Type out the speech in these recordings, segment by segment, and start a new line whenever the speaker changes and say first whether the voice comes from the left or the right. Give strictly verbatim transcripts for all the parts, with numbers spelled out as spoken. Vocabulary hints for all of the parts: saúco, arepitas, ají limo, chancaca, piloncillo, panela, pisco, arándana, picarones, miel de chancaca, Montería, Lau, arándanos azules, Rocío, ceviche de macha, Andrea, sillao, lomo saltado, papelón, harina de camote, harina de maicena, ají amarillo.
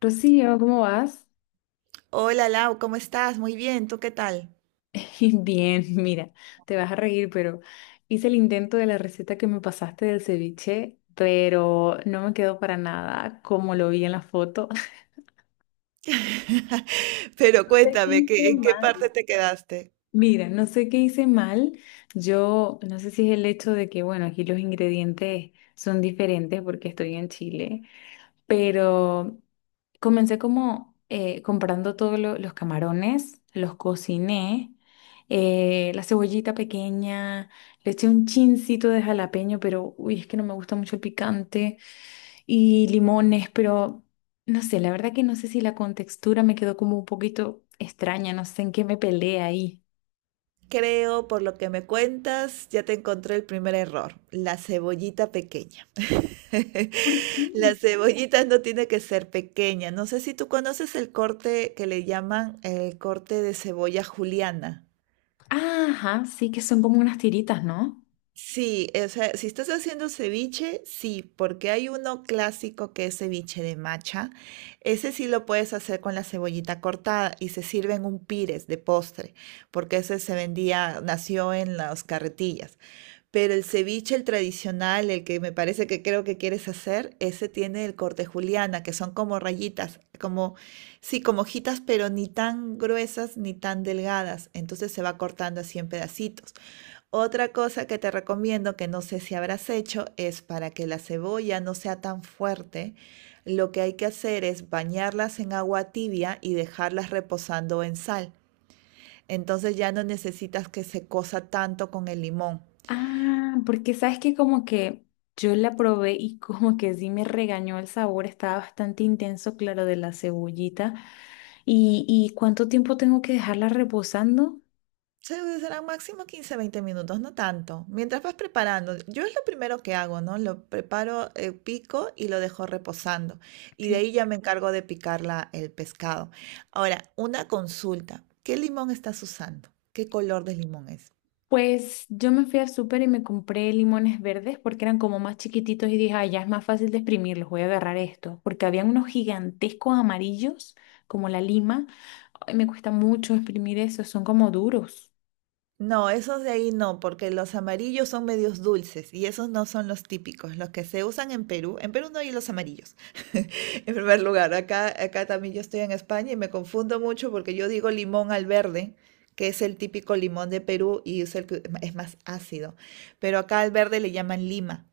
left: Rocío, ¿cómo vas?
right: Hola Lau, ¿cómo estás? Muy bien, ¿tú qué tal?
left: Bien, mira, te vas a reír, pero hice el intento de la receta que me pasaste del ceviche, pero no me quedó para nada como lo vi en la foto.
right: Pero
left: Sé que
right: cuéntame,
left: hice
right: ¿qué- en qué
left: mal.
right: parte te quedaste?
left: Mira, no sé qué hice mal. Yo no sé si es el hecho de que, bueno, aquí los ingredientes son diferentes porque estoy en Chile, pero comencé como eh, comprando todos lo- los camarones, los cociné, eh, la cebollita pequeña, le eché un chincito de jalapeño, pero uy, es que no me gusta mucho el picante, y limones, pero no sé, la verdad que no sé si la contextura me quedó como un poquito extraña, no sé en qué me peleé ahí.
right: Creo, por lo que me cuentas, ya te encontré el primer error, la cebollita pequeña.
left: ¿Por qué?
right: La cebollita no tiene que ser pequeña. No sé si tú conoces el corte que le llaman el corte de cebolla juliana.
left: Ajá, sí, que son como unas tiritas, ¿no?
right: Sí, o sea, si estás haciendo ceviche, sí, porque hay uno clásico que es ceviche de macha. Ese sí lo puedes hacer con la cebollita cortada y se sirve en un pires de postre, porque ese se vendía, nació en las carretillas. Pero el ceviche, el tradicional, el que me parece que creo que quieres hacer, ese tiene el corte juliana, que son como rayitas, como, sí, como hojitas, pero ni tan gruesas ni tan delgadas. Entonces se va cortando así en pedacitos. Otra cosa que te recomiendo, que no sé si habrás hecho, es para que la cebolla no sea tan fuerte, lo que hay que hacer es bañarlas en agua tibia y dejarlas reposando en sal. Entonces ya no necesitas que se cosa tanto con el limón.
left: Ah, porque sabes que como que yo la probé y como que sí me regañó el sabor, estaba bastante intenso, claro, de la cebollita. ¿Y, y cuánto tiempo tengo que dejarla reposando?
right: Sí, serán máximo quince veinte minutos, no tanto. Mientras vas preparando, yo es lo primero que hago, ¿no? Lo preparo, eh, pico y lo dejo reposando. Y de
left: Sí.
right: ahí ya me encargo de picar la- el pescado. Ahora, una consulta. ¿Qué limón estás usando? ¿Qué color de limón es?
left: Pues yo me fui al súper y me compré limones verdes porque eran como más chiquititos y dije, ah, ya es más fácil de exprimirlos, voy a agarrar esto. Porque habían unos gigantescos amarillos, como la lima. Ay, me cuesta mucho exprimir esos, son como duros.
right: No, esos de ahí no, porque los amarillos son medios dulces y esos no son los típicos, los que se usan en Perú. En Perú no hay los amarillos, en primer lugar. Acá, acá también yo estoy en España y me confundo mucho porque yo digo limón al verde, que es el típico limón de Perú y es el que es más ácido. Pero acá al verde le llaman lima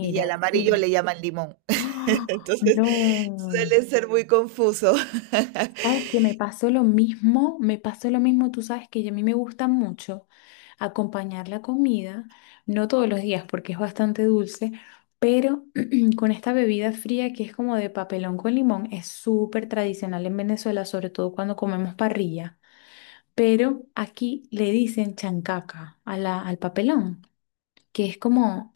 right: y al amarillo
left: qué...
right: le llaman limón.
left: ¡Ah!
right: Entonces
left: No.
right: suele ser muy confuso.
left: Sabes que me pasó lo mismo, me pasó lo mismo, tú sabes que a mí me gusta mucho acompañar la comida, no todos los días porque es bastante dulce, pero con esta bebida fría que es como de papelón con limón, es súper tradicional en Venezuela, sobre todo cuando comemos parrilla, pero aquí le dicen chancaca a la, al papelón, que es como,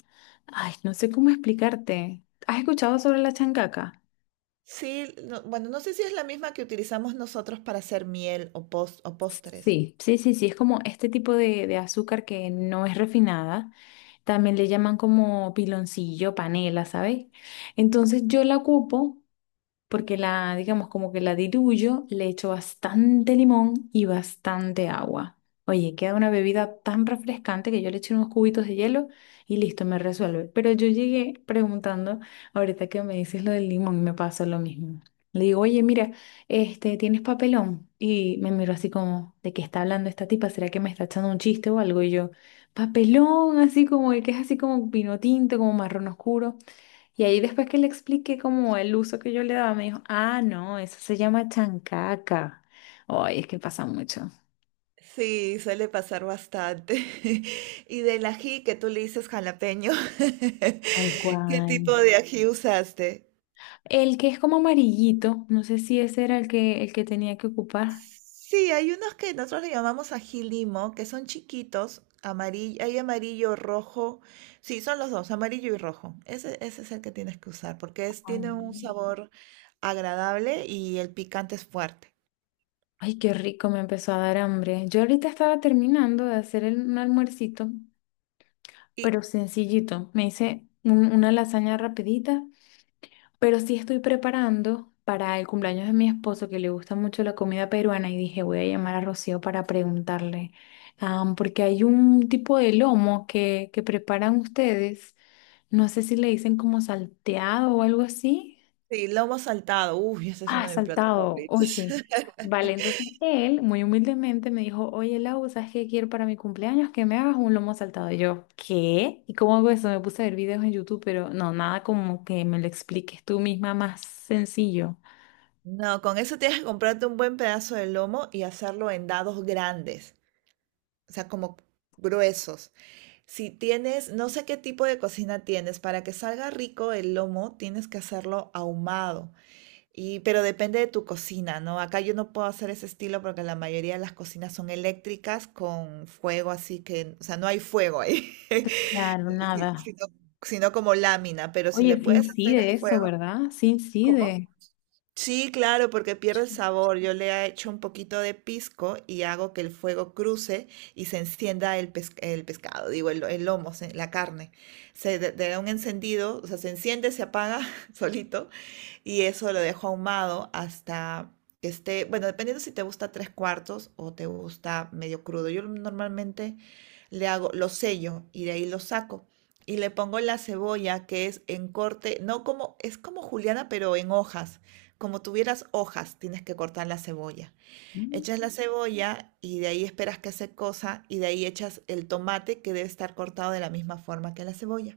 left: ay, no sé cómo explicarte. ¿Has escuchado sobre la chancaca?
right: Sí, no- bueno, no sé si es la misma que utilizamos nosotros para hacer miel o, pos- o postres.
left: Sí, sí, sí, sí, es como este tipo de, de azúcar que no es refinada, también le llaman como piloncillo, panela, ¿sabes? Entonces yo la ocupo porque la, digamos, como que la diluyo, le echo bastante limón y bastante agua. Oye, queda una bebida tan refrescante que yo le eché unos cubitos de hielo y listo, me resuelve. Pero yo llegué preguntando, ahorita que me dices lo del limón, me pasó lo mismo. Le digo, oye, mira, este, ¿tienes papelón? Y me miró así como, ¿de qué está hablando esta tipa? ¿Será que me está echando un chiste o algo? Y yo, papelón, así como el que es así como vino tinto, como marrón oscuro. Y ahí después que le expliqué como el uso que yo le daba, me dijo, ah, no, eso se llama chancaca. Ay, es que pasa mucho.
right: Sí, suele pasar bastante. Y del ají que tú le dices jalapeño,
left: Tal
right: ¿qué
left: cual.
right: tipo de ají usaste?
left: El que es como amarillito, no sé si ese era el que, el que tenía que ocupar.
right: Sí, hay unos que nosotros le llamamos ají limo, que son chiquitos, amarillo, hay amarillo, rojo. Sí, son los dos, amarillo y rojo. Ese, ese es el que tienes que usar, porque es,
left: Ah,
right: tiene un sabor agradable y el picante es fuerte.
left: ay, qué rico, me empezó a dar hambre. Yo ahorita estaba terminando de hacer el- un almuercito,
right: Y
left: pero sencillito. Me hice un- una lasaña rapidita. Pero sí estoy preparando para el cumpleaños de mi esposo, que le gusta mucho la comida peruana, y dije, voy a llamar a Rocío para preguntarle, ah, porque hay un tipo de lomo que, que preparan ustedes, no sé si le dicen como salteado o algo así.
right: sí, lomo saltado, uy, ese es
left: Ah,
right: uno de mis platos
left: saltado, o
right: favoritos.
left: sí. Vale, entonces él muy humildemente me dijo, oye Lau, ¿sabes qué quiero para mi cumpleaños? Que me hagas un lomo saltado. Y yo, ¿qué? ¿Y cómo hago eso? Me puse a ver videos en YouTube, pero no, nada como que me lo expliques tú misma más sencillo.
right: No, con eso tienes que comprarte un buen pedazo de lomo y hacerlo en dados grandes, o sea, como gruesos. Si tienes, no sé qué tipo de cocina tienes, para que salga rico el lomo, tienes que hacerlo ahumado. Y, pero depende de tu cocina, ¿no? Acá yo no puedo hacer ese estilo porque la mayoría de las cocinas son eléctricas con fuego, así que, o sea, no hay fuego ahí,
left: Claro,
right: si-
left: nada.
right: sino, sino como lámina, pero si le
left: Oye, sí
right: puedes hacer el
left: incide eso,
right: fuego,
left: ¿verdad? Sí
right: ¿cómo?
left: incide.
right: Sí, claro, porque pierde el sabor. Yo le echo un poquito de pisco y hago que el fuego cruce y se encienda el, pes- el pescado, digo, el, el lomo, se- la carne. Se de- le da un encendido, o sea, se enciende, se apaga solito y eso lo dejo ahumado hasta que esté, bueno, dependiendo si te gusta tres cuartos o te gusta medio crudo. Yo normalmente le hago, lo sello y de ahí lo saco. Y le pongo la cebolla, que es en corte, no como, es como juliana, pero en hojas. Como tuvieras hojas, tienes que cortar la cebolla. Echas la cebolla y de ahí esperas que se cosa y de ahí echas el tomate que debe estar cortado de la misma forma que la cebolla.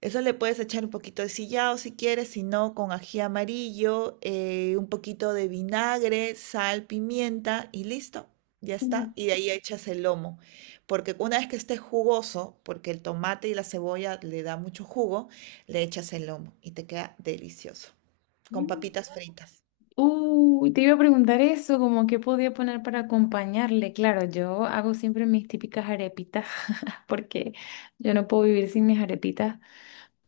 right: Eso le puedes echar un poquito de sillao si quieres, si no, con ají amarillo, eh, un poquito de vinagre, sal, pimienta y listo. Ya está. Y de ahí echas el lomo. Porque una vez que esté jugoso, porque el tomate y la cebolla le da mucho jugo, le echas el lomo y te queda delicioso. Con papitas fritas.
left: Uy, te iba a preguntar eso, como qué podía poner para acompañarle. Claro, yo hago siempre mis típicas arepitas, porque yo no puedo vivir sin mis arepitas,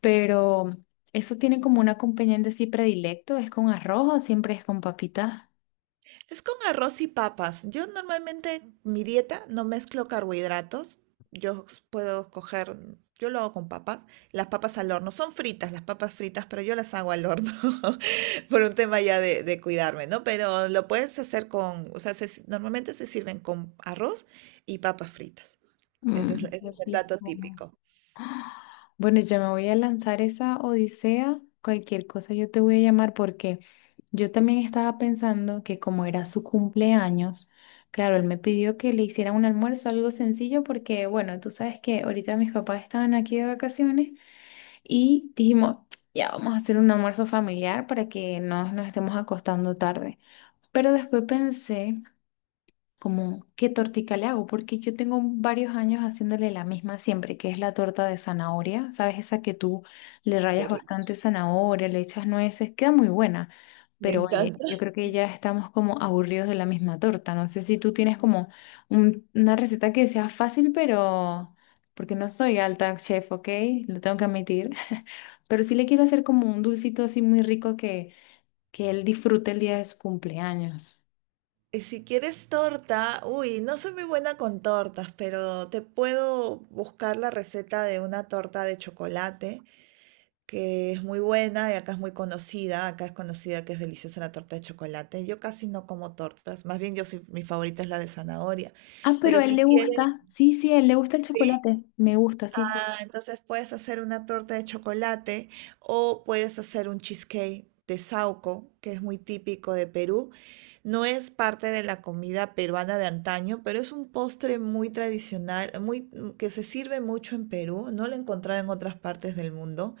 left: pero eso tiene como un acompañante así predilecto, es con arroz o siempre es con papitas.
right: Es con arroz y papas. Yo normalmente mi dieta no mezclo carbohidratos. Yo puedo coger, yo lo hago con papas. Las papas al horno, son fritas las papas fritas, pero yo las hago al horno por un tema ya de, de cuidarme, ¿no? Pero lo puedes hacer con, o sea, se normalmente se sirven con arroz y papas fritas. Ese es,
left: Mm,
right: ese
left: qué
right: es el plato
left: rico.
right: típico.
left: Bueno, ya me voy a lanzar esa odisea. Cualquier cosa yo te voy a llamar porque yo también estaba pensando que como era su cumpleaños, claro, él me pidió que le hiciera un almuerzo, algo sencillo, porque bueno, tú sabes que ahorita mis papás estaban aquí de vacaciones y dijimos, ya vamos a hacer un almuerzo familiar para que no nos estemos acostando tarde. Pero después pensé como qué tortica le hago, porque yo tengo varios años haciéndole la misma siempre, que es la torta de zanahoria, ¿sabes? Esa que tú le
right: Qué
left: rayas
right: rico.
left: bastante zanahoria, le echas nueces, queda muy buena,
right: Me
left: pero oye,
right: encanta.
left: yo creo que ya estamos como aburridos de la misma torta, no sé si tú tienes como un- una receta que sea fácil, pero... Porque no soy alta chef, ¿ok? Lo tengo que admitir. Pero sí le quiero hacer como un dulcito así muy rico que, que él disfrute el día de su cumpleaños.
right: Y si quieres torta, uy, no soy muy buena con tortas, pero te puedo buscar la receta de una torta de chocolate, que es muy buena y acá es muy conocida. Acá es conocida que es deliciosa la torta de chocolate. Yo casi no como tortas, más bien yo soy, mi favorita es la de zanahoria.
left: Ah, pero
right: Pero
left: a él
right: si
left: le
right: quieres,
left: gusta. Sí, sí, a él le gusta el
right: sí,
left: chocolate. Me gusta, sí, sí.
right: ah, entonces puedes hacer una torta de chocolate o puedes hacer un cheesecake de saúco, que es muy típico de Perú. No es parte de la comida peruana de antaño, pero es un postre muy tradicional, muy, mm, que se sirve mucho en Perú. No lo he encontrado en otras partes del mundo,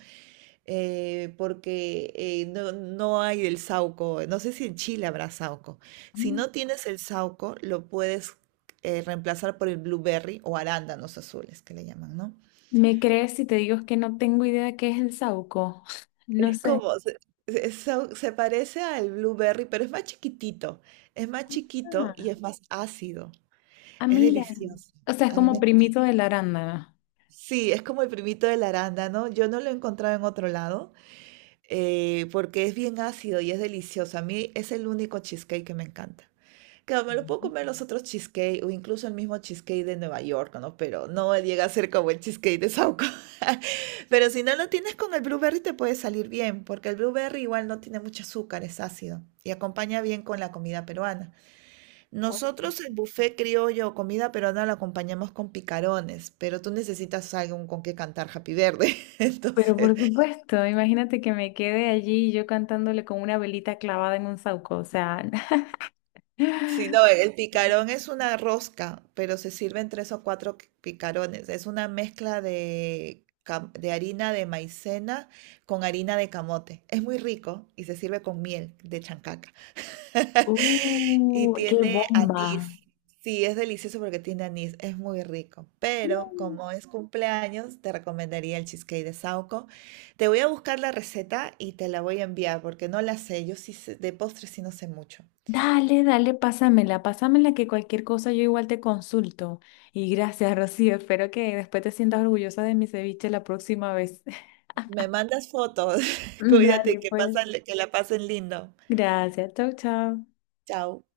right: eh, porque eh, no, no hay el saúco. No sé si en Chile habrá saúco. Si
left: Mm.
right: no tienes el saúco, lo puedes eh, reemplazar por el blueberry o arándanos azules, que le llaman, ¿no?
left: ¿Me crees si te digo que no tengo idea de qué es el saúco? No
right: Es
left: sé.
right: como, se, se- so- se parece al blueberry, pero es más chiquitito. Es más chiquito y
left: Ah,
right: es más ácido.
left: ah,
right: Es
left: mira.
right: delicioso.
left: O sea, es
right: A mí me
left: como
right: encanta.
left: primito de la arándana.
right: Sí, es como el primito del arándano. Yo no lo he encontrado en otro lado eh, porque es bien ácido y es delicioso. A mí es el único cheesecake que me encanta. Claro, me lo puedo
left: Ujú.
right: comer los otros cheesecake o incluso el mismo cheesecake de Nueva York, ¿no? Pero no llega a ser como el cheesecake de Sauco. Pero si no lo tienes con el blueberry te puede salir bien, porque el blueberry igual no tiene mucho azúcar, es ácido y acompaña bien con la comida peruana.
left: Oye,
right: Nosotros el buffet criollo o comida peruana lo acompañamos con picarones, pero tú necesitas algo con que cantar Happy Verde.
left: pero
right: Entonces,
left: por supuesto, imagínate que me quede allí yo cantándole con una velita clavada en un saúco. O sea,
right: sí, no, el picarón es una rosca, pero se sirven tres o cuatro qu- picarones. Es una mezcla de, cam- de harina de maicena con harina de camote. Es muy rico y se sirve con miel de chancaca. Y
left: ¡uh, qué
right: tiene
left: bomba!
right: anís. Sí, es delicioso porque tiene anís. Es muy rico. Pero como es cumpleaños, te recomendaría el cheesecake de Sauco. Te voy a buscar la receta y te la voy a enviar porque no la sé. Yo sí sé- de postres sí no sé mucho.
left: Dale, dale, pásamela, pásamela que cualquier cosa yo igual te consulto. Y gracias, Rocío. Espero que después te sientas orgullosa de mi ceviche la próxima vez.
right: Me mandas fotos. Cuídate,
left: Dale,
right: que
left: pues.
right: pasan, que la pasen lindo.
left: Gracias, chau, chau.
right: Chao.